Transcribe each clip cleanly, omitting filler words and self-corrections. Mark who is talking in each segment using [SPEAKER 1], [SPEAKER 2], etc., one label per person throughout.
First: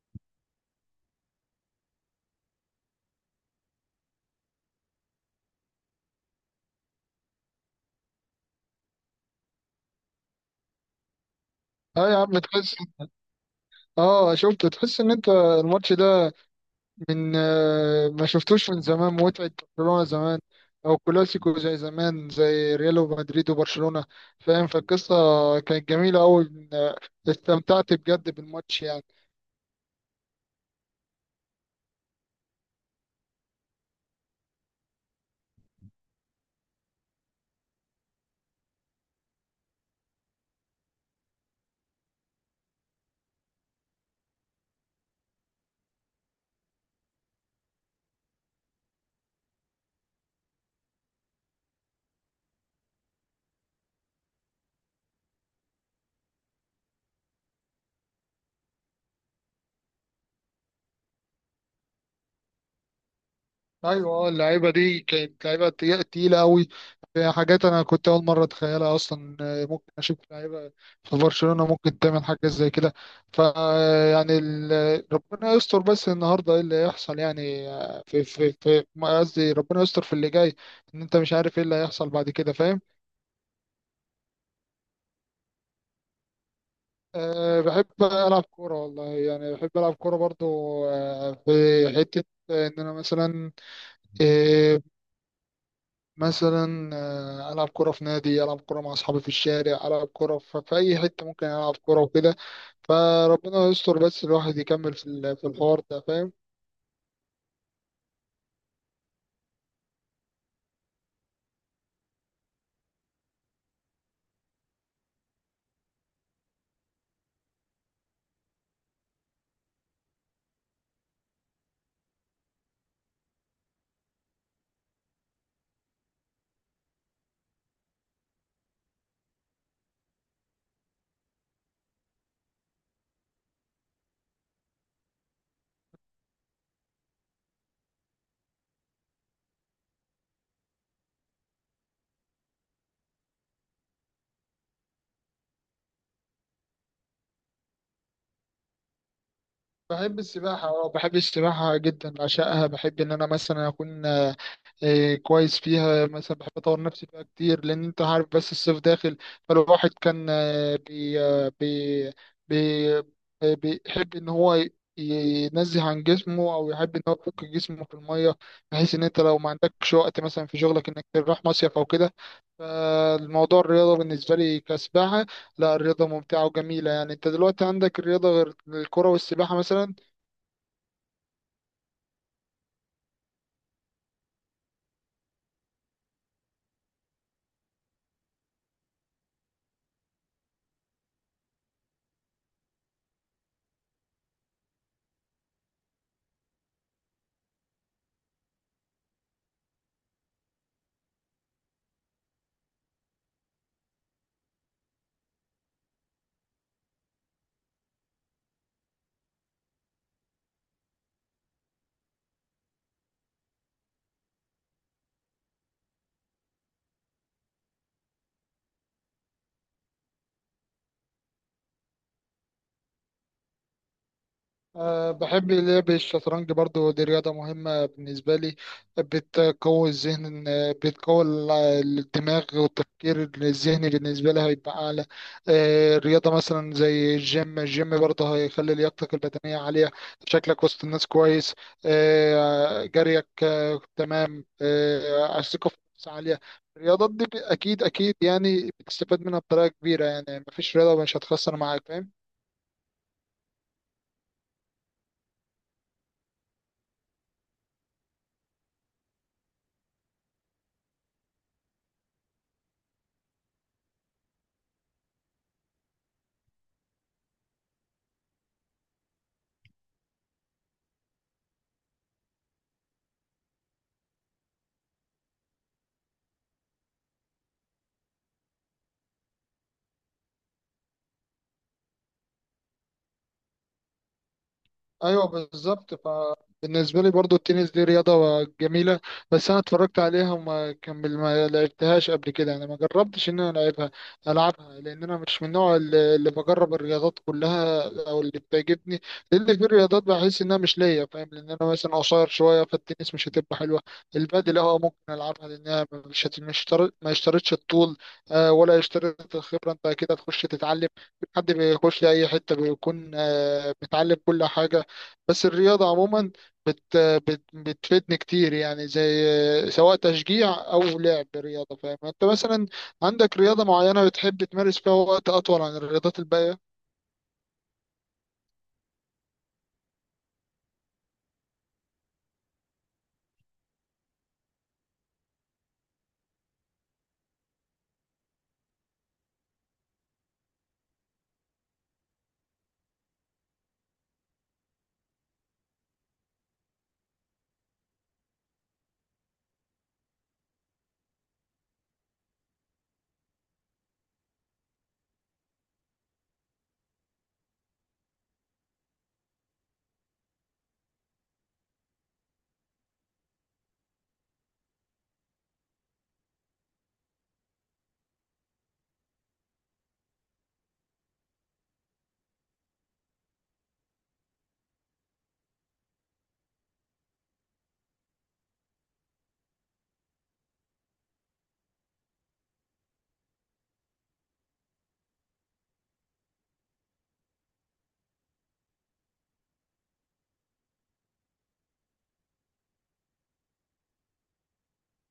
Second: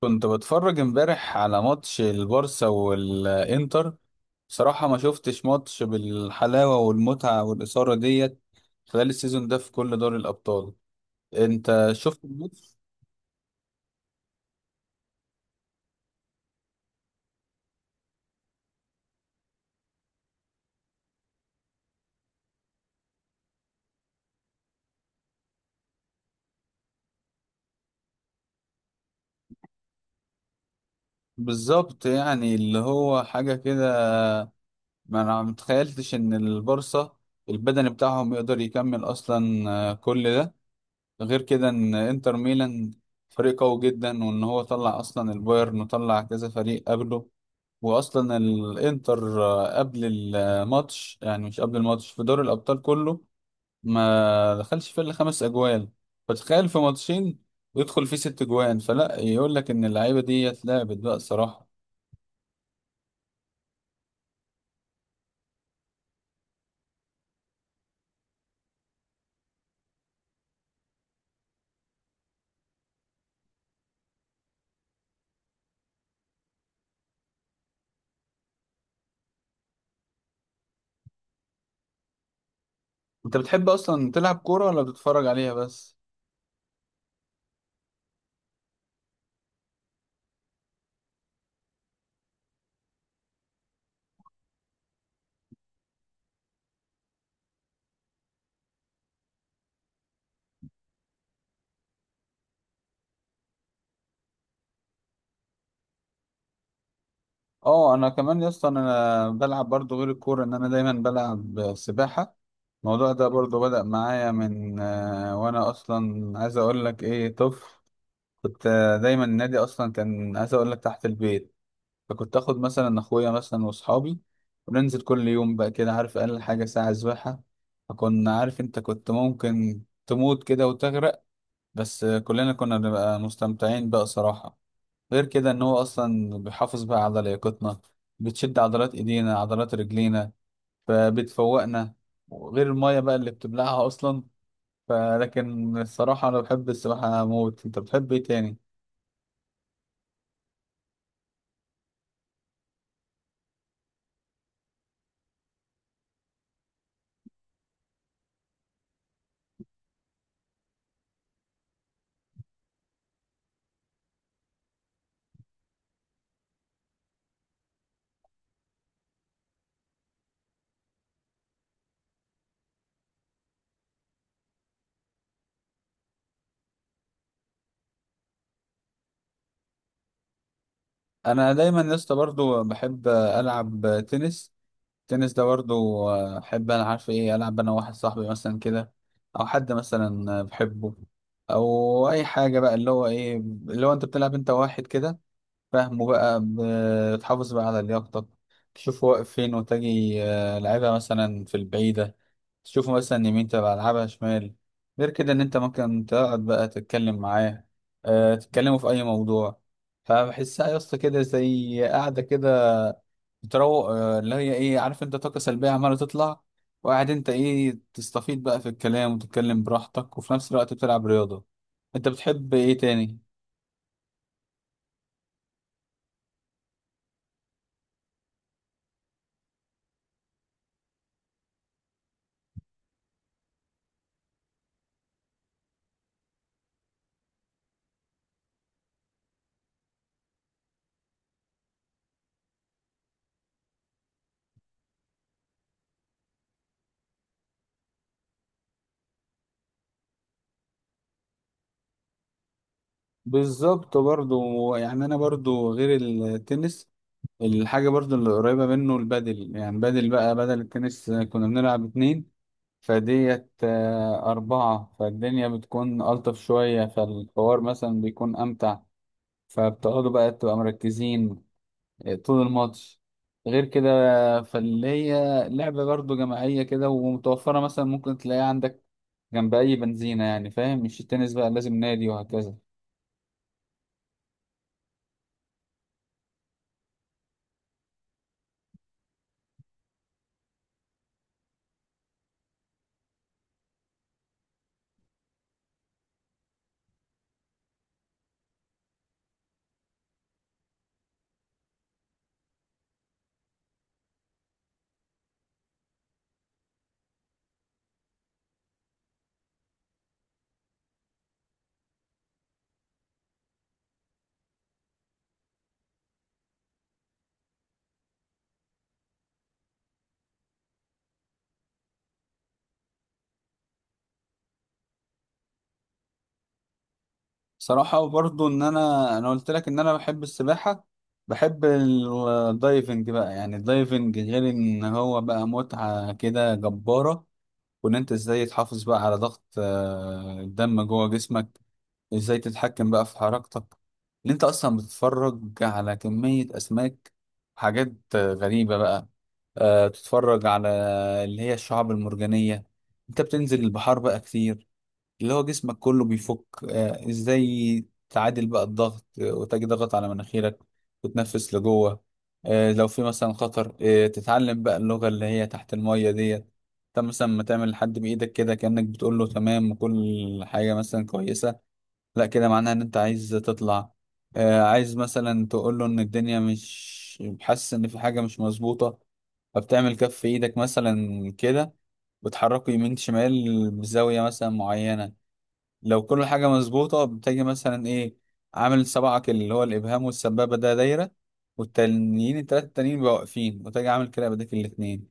[SPEAKER 1] كنت بتفرج امبارح على ماتش البارسا والانتر. بصراحة ما شفتش ماتش بالحلاوة والمتعة والإثارة ديت خلال السيزون ده في كل دوري الأبطال. انت
[SPEAKER 2] اه يا
[SPEAKER 1] شفت
[SPEAKER 2] عم، تحس.
[SPEAKER 1] الماتش؟
[SPEAKER 2] اه شفت؟ تحس ان انت الماتش ده من ما شفتوش من زمان متعة. برشلونة زمان، او كلاسيكو زي زمان زي ريال ومدريد وبرشلونة، فاهم؟ فالقصة كانت جميلة اوي، استمتعت بجد بالماتش يعني.
[SPEAKER 1] بالظبط، يعني اللي هو حاجة كده. ما انا متخيلتش ان البارسا البدني بتاعهم يقدر يكمل اصلا، كل ده. غير كده ان انتر ميلان فريق قوي جدا، وان هو طلع اصلا البايرن وطلع كذا فريق قبله. واصلا الانتر، قبل الماتش، يعني مش قبل الماتش، في دوري الابطال كله ما دخلش فيه الا خمس اجوال. فتخيل في ماتشين ويدخل فيه ست اجوان، فلا يقول لك ان اللعيبه دي اتلعبت بقى الصراحه.
[SPEAKER 2] ايوه، اللعيبه دي كانت لعيبه تقيله قوي. في حاجات انا كنت اول مره اتخيلها اصلا، ممكن اشوف لعيبه في برشلونه ممكن تعمل حاجه زي كده. ف آه، يعني ربنا يستر، بس النهارده ايه اللي هيحصل؟ يعني آه، في في في ما قصدي ربنا يستر في اللي جاي، ان انت مش عارف ايه اللي هيحصل بعد كده، فاهم؟
[SPEAKER 1] انت بتحب اصلا تلعب كوره ولا بتتفرج عليها بس؟
[SPEAKER 2] أه، بحب العب كوره والله، يعني بحب العب كوره برضو. أه، في حته ان انا مثلا آه، مثلا العب كوره في نادي، العب كوره مع اصحابي في الشارع، العب كوره في اي حته ممكن العب كوره وكده. فربنا يستر بس الواحد يكمل في في الحوار ده، فاهم؟
[SPEAKER 1] اه، انا كمان يا اسطى انا بلعب برضو غير الكوره، ان انا دايما بلعب سباحه. الموضوع ده برضو بدأ معايا من وانا اصلا عايز اقول لك ايه، طفل. كنت دايما النادي اصلا كان عايز اقول لك تحت البيت. فكنت اخد مثلا اخويا مثلا واصحابي، وننزل كل يوم بقى كده، عارف، اقل حاجه ساعه سباحه. فكنا، عارف انت، كنت ممكن تموت كده وتغرق. بس كلنا كنا بنبقى مستمتعين بقى صراحه. غير كده ان هو اصلا بيحافظ بقى على لياقتنا، بتشد عضلات ايدينا عضلات رجلينا فبتفوقنا. وغير الميه بقى اللي بتبلعها اصلا. فلكن الصراحه انا بحب السباحه موت. انت بتحب ايه تاني؟
[SPEAKER 2] بحب السباحة، اه بحب السباحة جدا، بعشقها. بحب ان انا مثلا اكون كويس فيها، مثلا بحب اطور نفسي فيها كتير لان انت عارف بس الصيف داخل. فالواحد كان آه، بي آه، بي بي آه، بيحب ان هو ينزه عن جسمه او يحب ان هو يفك جسمه في المية، بحيث ان انت لو ما عندكش وقت مثلا في شغلك انك تروح مصيف او كده. فالموضوع الرياضة بالنسبة لي كسباحة. لا، الرياضة ممتعة وجميلة يعني. انت دلوقتي عندك الرياضة غير الكرة والسباحة مثلا؟
[SPEAKER 1] انا دايما يا اسطى برضه بحب العب تنس. التنس ده برضه احب، انا عارف ايه، العب انا واحد صاحبي مثلا كده، او حد مثلا بحبه، او اي حاجه بقى اللي هو ايه اللي هو انت بتلعب انت واحد كده، فاهمه بقى. بتحافظ بقى على لياقتك، تشوف واقف فين وتجي لعبها مثلا في البعيده، تشوفه مثلا يمين تبقى العبها شمال. غير كده ان انت ممكن تقعد بقى تتكلم معاه، أه، تتكلموا في اي موضوع. فبحسها يا اسطى كده زي قاعده كده بتروق، اللي هي ايه، عارف انت، طاقه سلبيه عماله تطلع. وقاعد انت ايه، تستفيد بقى في الكلام وتتكلم براحتك، وفي نفس الوقت بتلعب رياضه. انت بتحب ايه تاني؟
[SPEAKER 2] أه، بحب لعب الشطرنج برضو، دي رياضة مهمة بالنسبة لي، بتقوي الذهن، بتقوي الدماغ والتفكير الذهني بالنسبة لي هيبقى أعلى. أه رياضة مثلا زي الجيم، الجيم برضه هيخلي لياقتك البدنية عالية، شكلك وسط الناس كويس. أه جريك، أه تمام، أه الثقة في النفس عالية. الرياضات دي أكيد أكيد يعني بتستفاد منها بطريقة كبيرة. يعني مفيش رياضة مش هتخسر معاك، فاهم؟
[SPEAKER 1] بالظبط، برضو يعني انا برضو غير التنس، الحاجه برضو اللي قريبه منه البادل. يعني بدل بقى بدل التنس كنا بنلعب اتنين، فديت أربعة، فالدنيا بتكون ألطف شوية، فالحوار مثلا بيكون أمتع. فبتقعدوا بقى تبقى مركزين طول الماتش. غير كده فاللي هي لعبة برضو جماعية كده، ومتوفرة مثلا ممكن تلاقيها عندك جنب أي بنزينة، يعني فاهم، مش التنس بقى لازم نادي وهكذا.
[SPEAKER 2] ايوه بالظبط. فبالنسبه لي برضو التنس دي رياضه جميله، بس انا اتفرجت عليها وما كمل، ما لعبتهاش قبل كده يعني. ما جربتش ان انا العبها، لان انا مش من النوع اللي بجرب الرياضات كلها او اللي بتعجبني، لان في الرياضات بحس انها مش ليا، فاهم؟ لان انا مثلا قصير شويه فالتنس مش هتبقى حلوه. البادل اه ممكن العبها لانها مش تر- ما اشترطش الطول ولا اشترط الخبره، انت كده تخش تتعلم. حد بيخش اي حته بيكون متعلم كل حاجه. بس الرياضة عموما بت بت بتفيدني كتير، يعني زي سواء تشجيع أو لعب رياضة، فاهم؟ أنت مثلا عندك رياضة معينة بتحب تمارس فيها وقت أطول عن الرياضات الباقية؟
[SPEAKER 1] صراحة برضو، إن أنا قلت لك إن أنا بحب السباحة. بحب الدايفنج بقى. يعني الدايفنج غير إن هو بقى متعة كده جبارة، وان انت ازاي تحافظ بقى على ضغط الدم جوه جسمك، ازاي تتحكم بقى في حركتك. ان انت اصلا بتتفرج على كمية اسماك، حاجات غريبة بقى، تتفرج على اللي هي الشعاب المرجانية. انت بتنزل البحار بقى كتير، اللي هو جسمك كله بيفك. ازاي تعادل بقى الضغط، وتجي ضغط على مناخيرك وتنفس لجوه. لو في مثلا خطر، تتعلم بقى اللغة اللي هي تحت المية ديت. انت مثلا ما تعمل لحد بإيدك كده كأنك بتقول له تمام وكل حاجة مثلا كويسة. لا، كده معناها ان انت عايز تطلع. عايز مثلا تقول له ان الدنيا، مش حاسس ان في حاجة مش مظبوطة، فبتعمل كف ايدك مثلا كده، بتحركه يمين شمال بزاوية مثلا معينة. لو كل حاجة مظبوطة بتجي مثلا ايه، عامل سبعك اللي هو الإبهام والسبابة ده دايرة، والتانيين التلاتة التانيين بيبقوا واقفين، وتجي عامل كده بديك الاتنين.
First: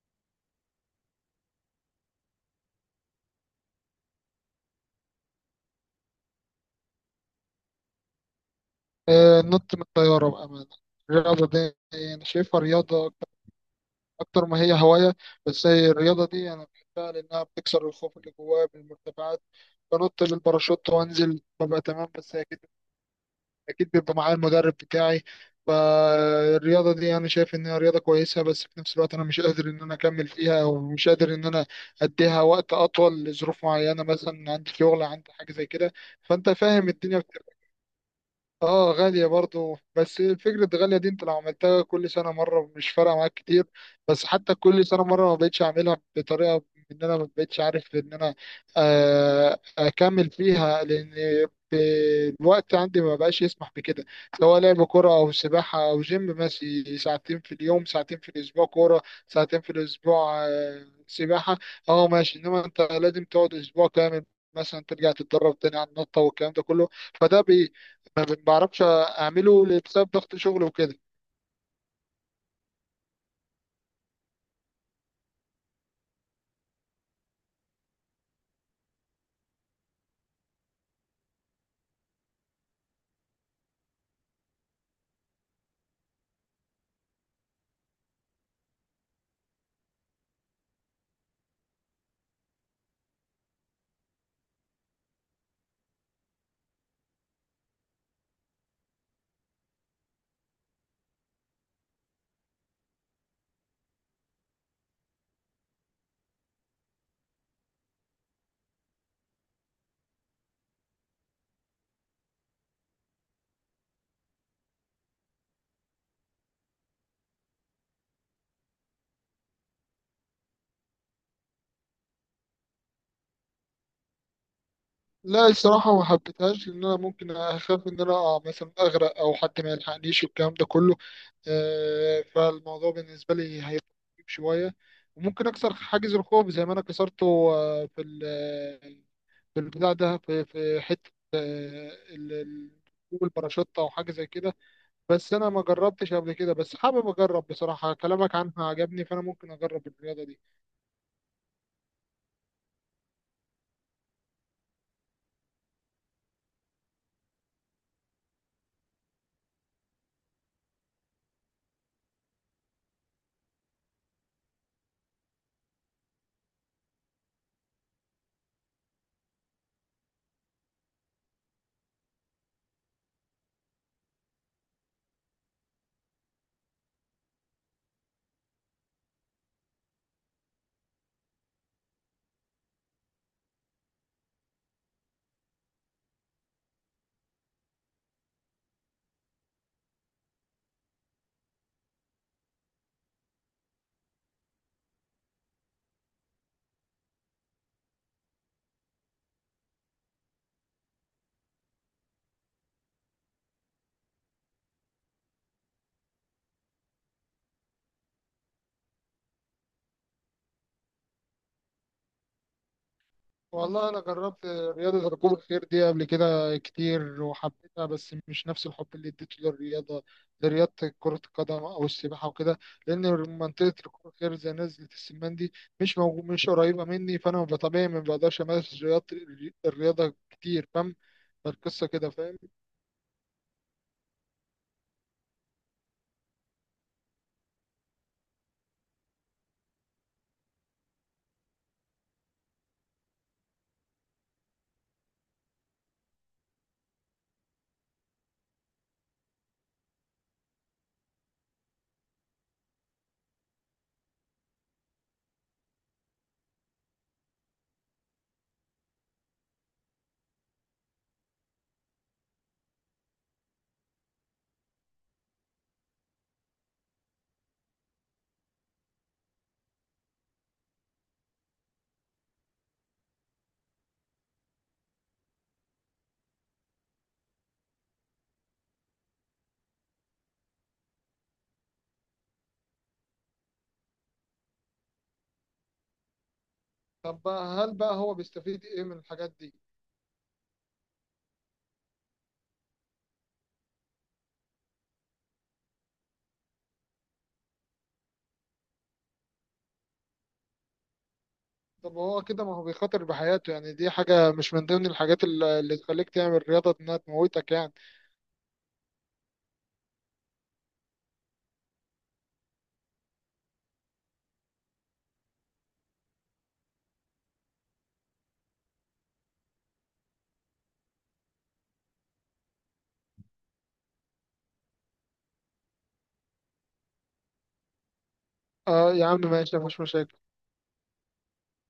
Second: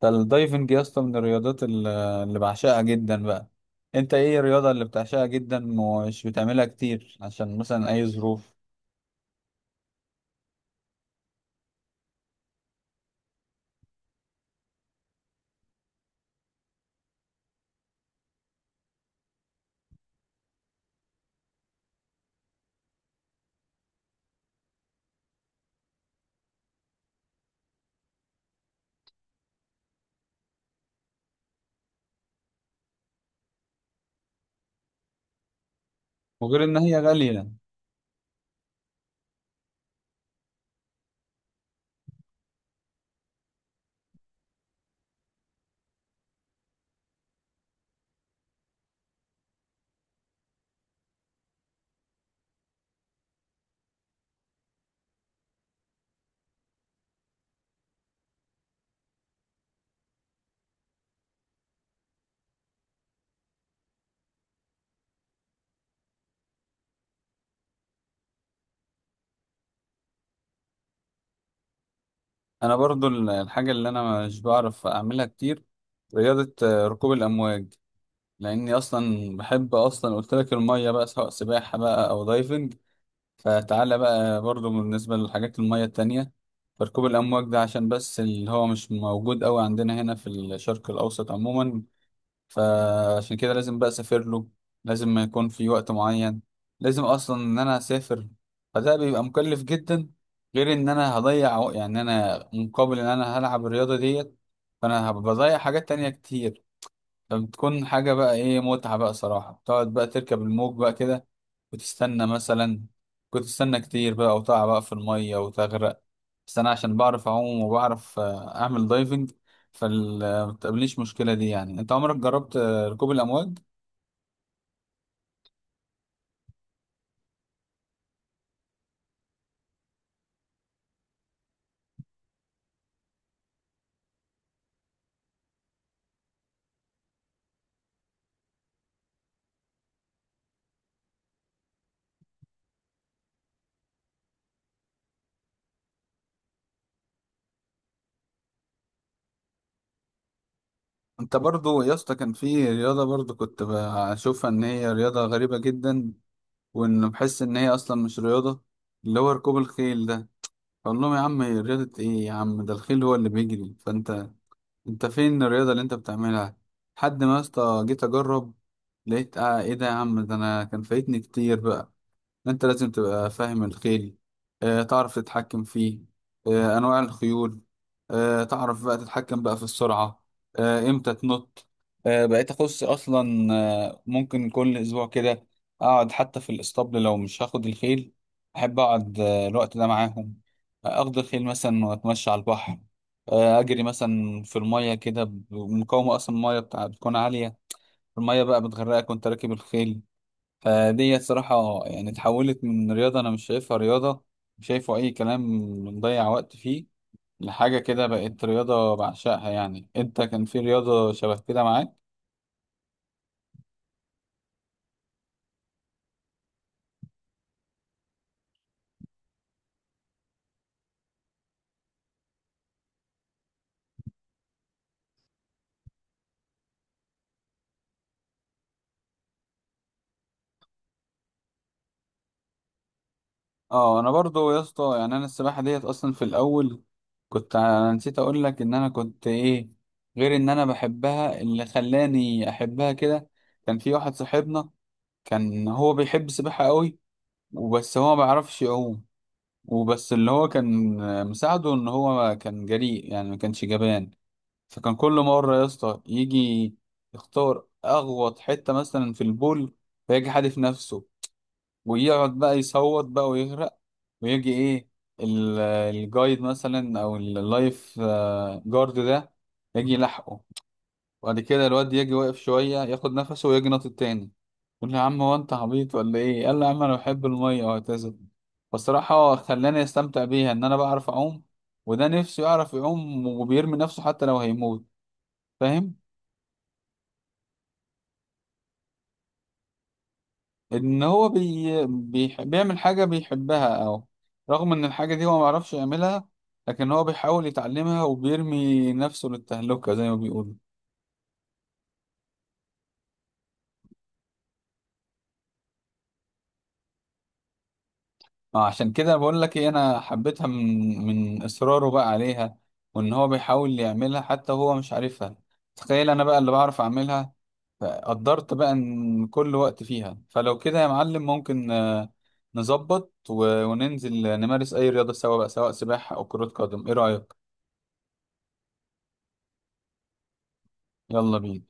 [SPEAKER 1] فالدايفنج يا اسطى من الرياضات اللي بعشقها جدا بقى. انت ايه الرياضة اللي بتعشقها جدا ومش بتعملها كتير عشان مثلا أي ظروف؟
[SPEAKER 2] النط من الطيارة بأمانة. الرياضة دي أنا شايفها رياضة أكتر ما هي هواية، بس هي الرياضة دي أنا بحبها لأنها بتكسر الخوف اللي جوايا من المرتفعات. بنط بالباراشوت وأنزل، ببقى تمام، بس هي أكيد اكيد بيبقى معايا المدرب بتاعي. فالرياضه دي انا شايف انها رياضه كويسه، بس في نفس الوقت انا مش قادر ان انا اكمل فيها، ومش قادر ان انا اديها وقت اطول لظروف معينه، مثلا عندي شغل، عندي حاجه زي كده، فانت
[SPEAKER 1] وغير إن
[SPEAKER 2] فاهم
[SPEAKER 1] هي
[SPEAKER 2] الدنيا.
[SPEAKER 1] غالية.
[SPEAKER 2] اه غالية برضو، بس فكرة غالية دي انت لو عملتها كل سنة مرة مش فارقة معاك كتير. بس حتى كل سنة مرة ما بقتش اعملها بطريقة، ان انا ما بقتش عارف ان انا اكمل فيها، لان ب- الوقت عندي ما بقاش يسمح بكده. سواء لعب كرة او سباحة او جيم، ماشي، ساعتين في اليوم، ساعتين في الاسبوع كرة، ساعتين في الاسبوع سباحة، اه ماشي. انما انت لازم تقعد اسبوع كامل مثلا ترجع تتدرب تاني على النطة والكلام ده كله، فده ما بعرفش اعمله بسبب ضغط شغل وكده.
[SPEAKER 1] أنا برضو الحاجة اللي أنا مش بعرف أعملها كتير، رياضة ركوب الأمواج. لأني أصلا بحب، أصلا قلت لك المية بقى سواء سباحة بقى أو دايفنج، فتعالى بقى برضو بالنسبة للحاجات المية التانية. فركوب الأمواج ده عشان بس اللي هو مش موجود أوي عندنا هنا في الشرق الأوسط عموما، فعشان كده لازم بقى أسافر له، لازم ما يكون في وقت معين، لازم أصلا إن أنا أسافر، فده بيبقى مكلف جدا. غير إن أنا هضيع يعني أنا مقابل إن أنا هلعب الرياضة ديت، فأنا هبقى بضيع حاجات تانية كتير. فبتكون حاجة بقى إيه، متعة بقى صراحة تقعد بقى تركب الموج بقى كده، وتستنى مثلا، كنت استنى كتير بقى، وتقع بقى في المية وتغرق. بس انا عشان بعرف اعوم وبعرف اعمل دايفنج فمتقابلنيش المشكلة دي. يعني انت عمرك جربت ركوب الامواج؟
[SPEAKER 2] لا الصراحه ما حبيتهاش، لان انا ممكن اخاف ان انا أقع مثلا، اغرق او حد ما يلحقنيش والكلام ده كله. فالموضوع بالنسبه لي هيبقى مخيف شويه. وممكن اكسر حاجز الخوف زي ما انا كسرته آه، في ال- في البتاع ده، في حته جوجل باراشوت او حاجه زي كده. بس انا ما جربتش قبل كده، بس حابب اجرب بصراحه، كلامك عنها عجبني فانا ممكن اجرب الرياضه دي.
[SPEAKER 1] انت برضو يا اسطى، كان في رياضة برضو كنت بشوفها ان هي رياضة غريبة جدا، وان بحس ان هي اصلا مش رياضة، اللي هو ركوب الخيل ده. اقول لهم يا عم هي رياضة ايه يا عم، ده الخيل هو اللي بيجري، فانت انت فين الرياضة اللي انت بتعملها؟ لحد ما يا اسطى جيت اجرب، لقيت اه ايه ده يا عم، ده انا كان فايتني كتير بقى. انت لازم تبقى فاهم الخيل، تعرف تتحكم فيه، انواع الخيول، تعرف بقى تتحكم بقى في السرعة، امتى تنط. بقيت اخص اصلا، ممكن كل اسبوع كده، اقعد حتى في الاسطبل لو مش هاخد الخيل. احب اقعد الوقت ده معاهم. اخد الخيل مثلا واتمشى على البحر، اجري مثلا في المية كده مقاومة، اصلا المية بتاع بتكون عالية، المية بقى بتغرقك وانت راكب الخيل. فدي صراحة يعني اتحولت من رياضة أنا مش شايفها رياضة، مش شايفه أي كلام، بنضيع وقت فيه، لحاجة كده بقت رياضة بعشقها. يعني أنت كان في رياضة شبه كده معاك؟
[SPEAKER 2] والله انا جربت رياضه ركوب الخيل دي قبل كده كتير وحبيتها، بس مش نفس الحب اللي اديته لرياضه كره القدم او السباحه وكده، لان منطقه ركوب الخيل زي نزله السمان دي مش موجود، مش قريبه مني، فانا طبيعي ما بقدرش امارس الرياضه كتير، فاهم؟ فالقصه كده، فاهم؟
[SPEAKER 1] أه، أنا برضو يا اسطى يعني أنا السباحة ديت أصلا في الأول، كنت أنا نسيت أقول لك إن أنا كنت إيه، غير إن أنا بحبها. اللي خلاني أحبها كده، كان في واحد صاحبنا كان هو بيحب السباحة قوي، وبس هو ما بيعرفش يعوم. وبس اللي هو كان مساعده ان هو كان جريء، يعني ما كانش جبان. فكان كل مرة يا اسطى يجي يختار اغوط حتة مثلا في البول، فيجي حادف نفسه، ويقعد بقى يصوت بقى ويغرق، ويجي ايه الجايد مثلا او اللايف جارد ده يجي يلحقه. وبعد كده الواد يجي واقف شوية ياخد نفسه ويجي ناطط تاني. يقول لي يا عم هو انت عبيط ولا ايه، قال لي يا عم انا بحب المية وهكذا. فالصراحة خلاني استمتع بيها، ان انا بعرف اعوم، وده نفسه يعرف يعوم وبيرمي نفسه حتى لو هيموت، فاهم.
[SPEAKER 2] طب بقى، هل بقى هو بيستفيد ايه من الحاجات دي؟
[SPEAKER 1] ان هو بيعمل حاجة بيحبها، او رغم ان الحاجة دي هو ما يعرفش يعملها، لكن هو بيحاول يتعلمها وبيرمي نفسه للتهلكة زي ما بيقولوا.
[SPEAKER 2] طب هو كده ما هو بيخاطر بحياته يعني، دي حاجه مش من ضمن الحاجات اللي تخليك تعمل رياضه، انها تموتك يعني.
[SPEAKER 1] اه، عشان كده بقول لك ايه، انا حبيتها من اصراره بقى عليها، وان هو بيحاول يعملها حتى هو مش عارفها. تخيل انا بقى اللي بعرف اعملها، فقدرت بقى ان كل وقت فيها. فلو كده يا معلم ممكن نظبط وننزل نمارس اي رياضة سوا بقى، سواء سباحة او كرة قدم، ايه رأيك؟
[SPEAKER 2] آه يا عم ماشي، مفيش مشاكل.
[SPEAKER 1] يلا بينا.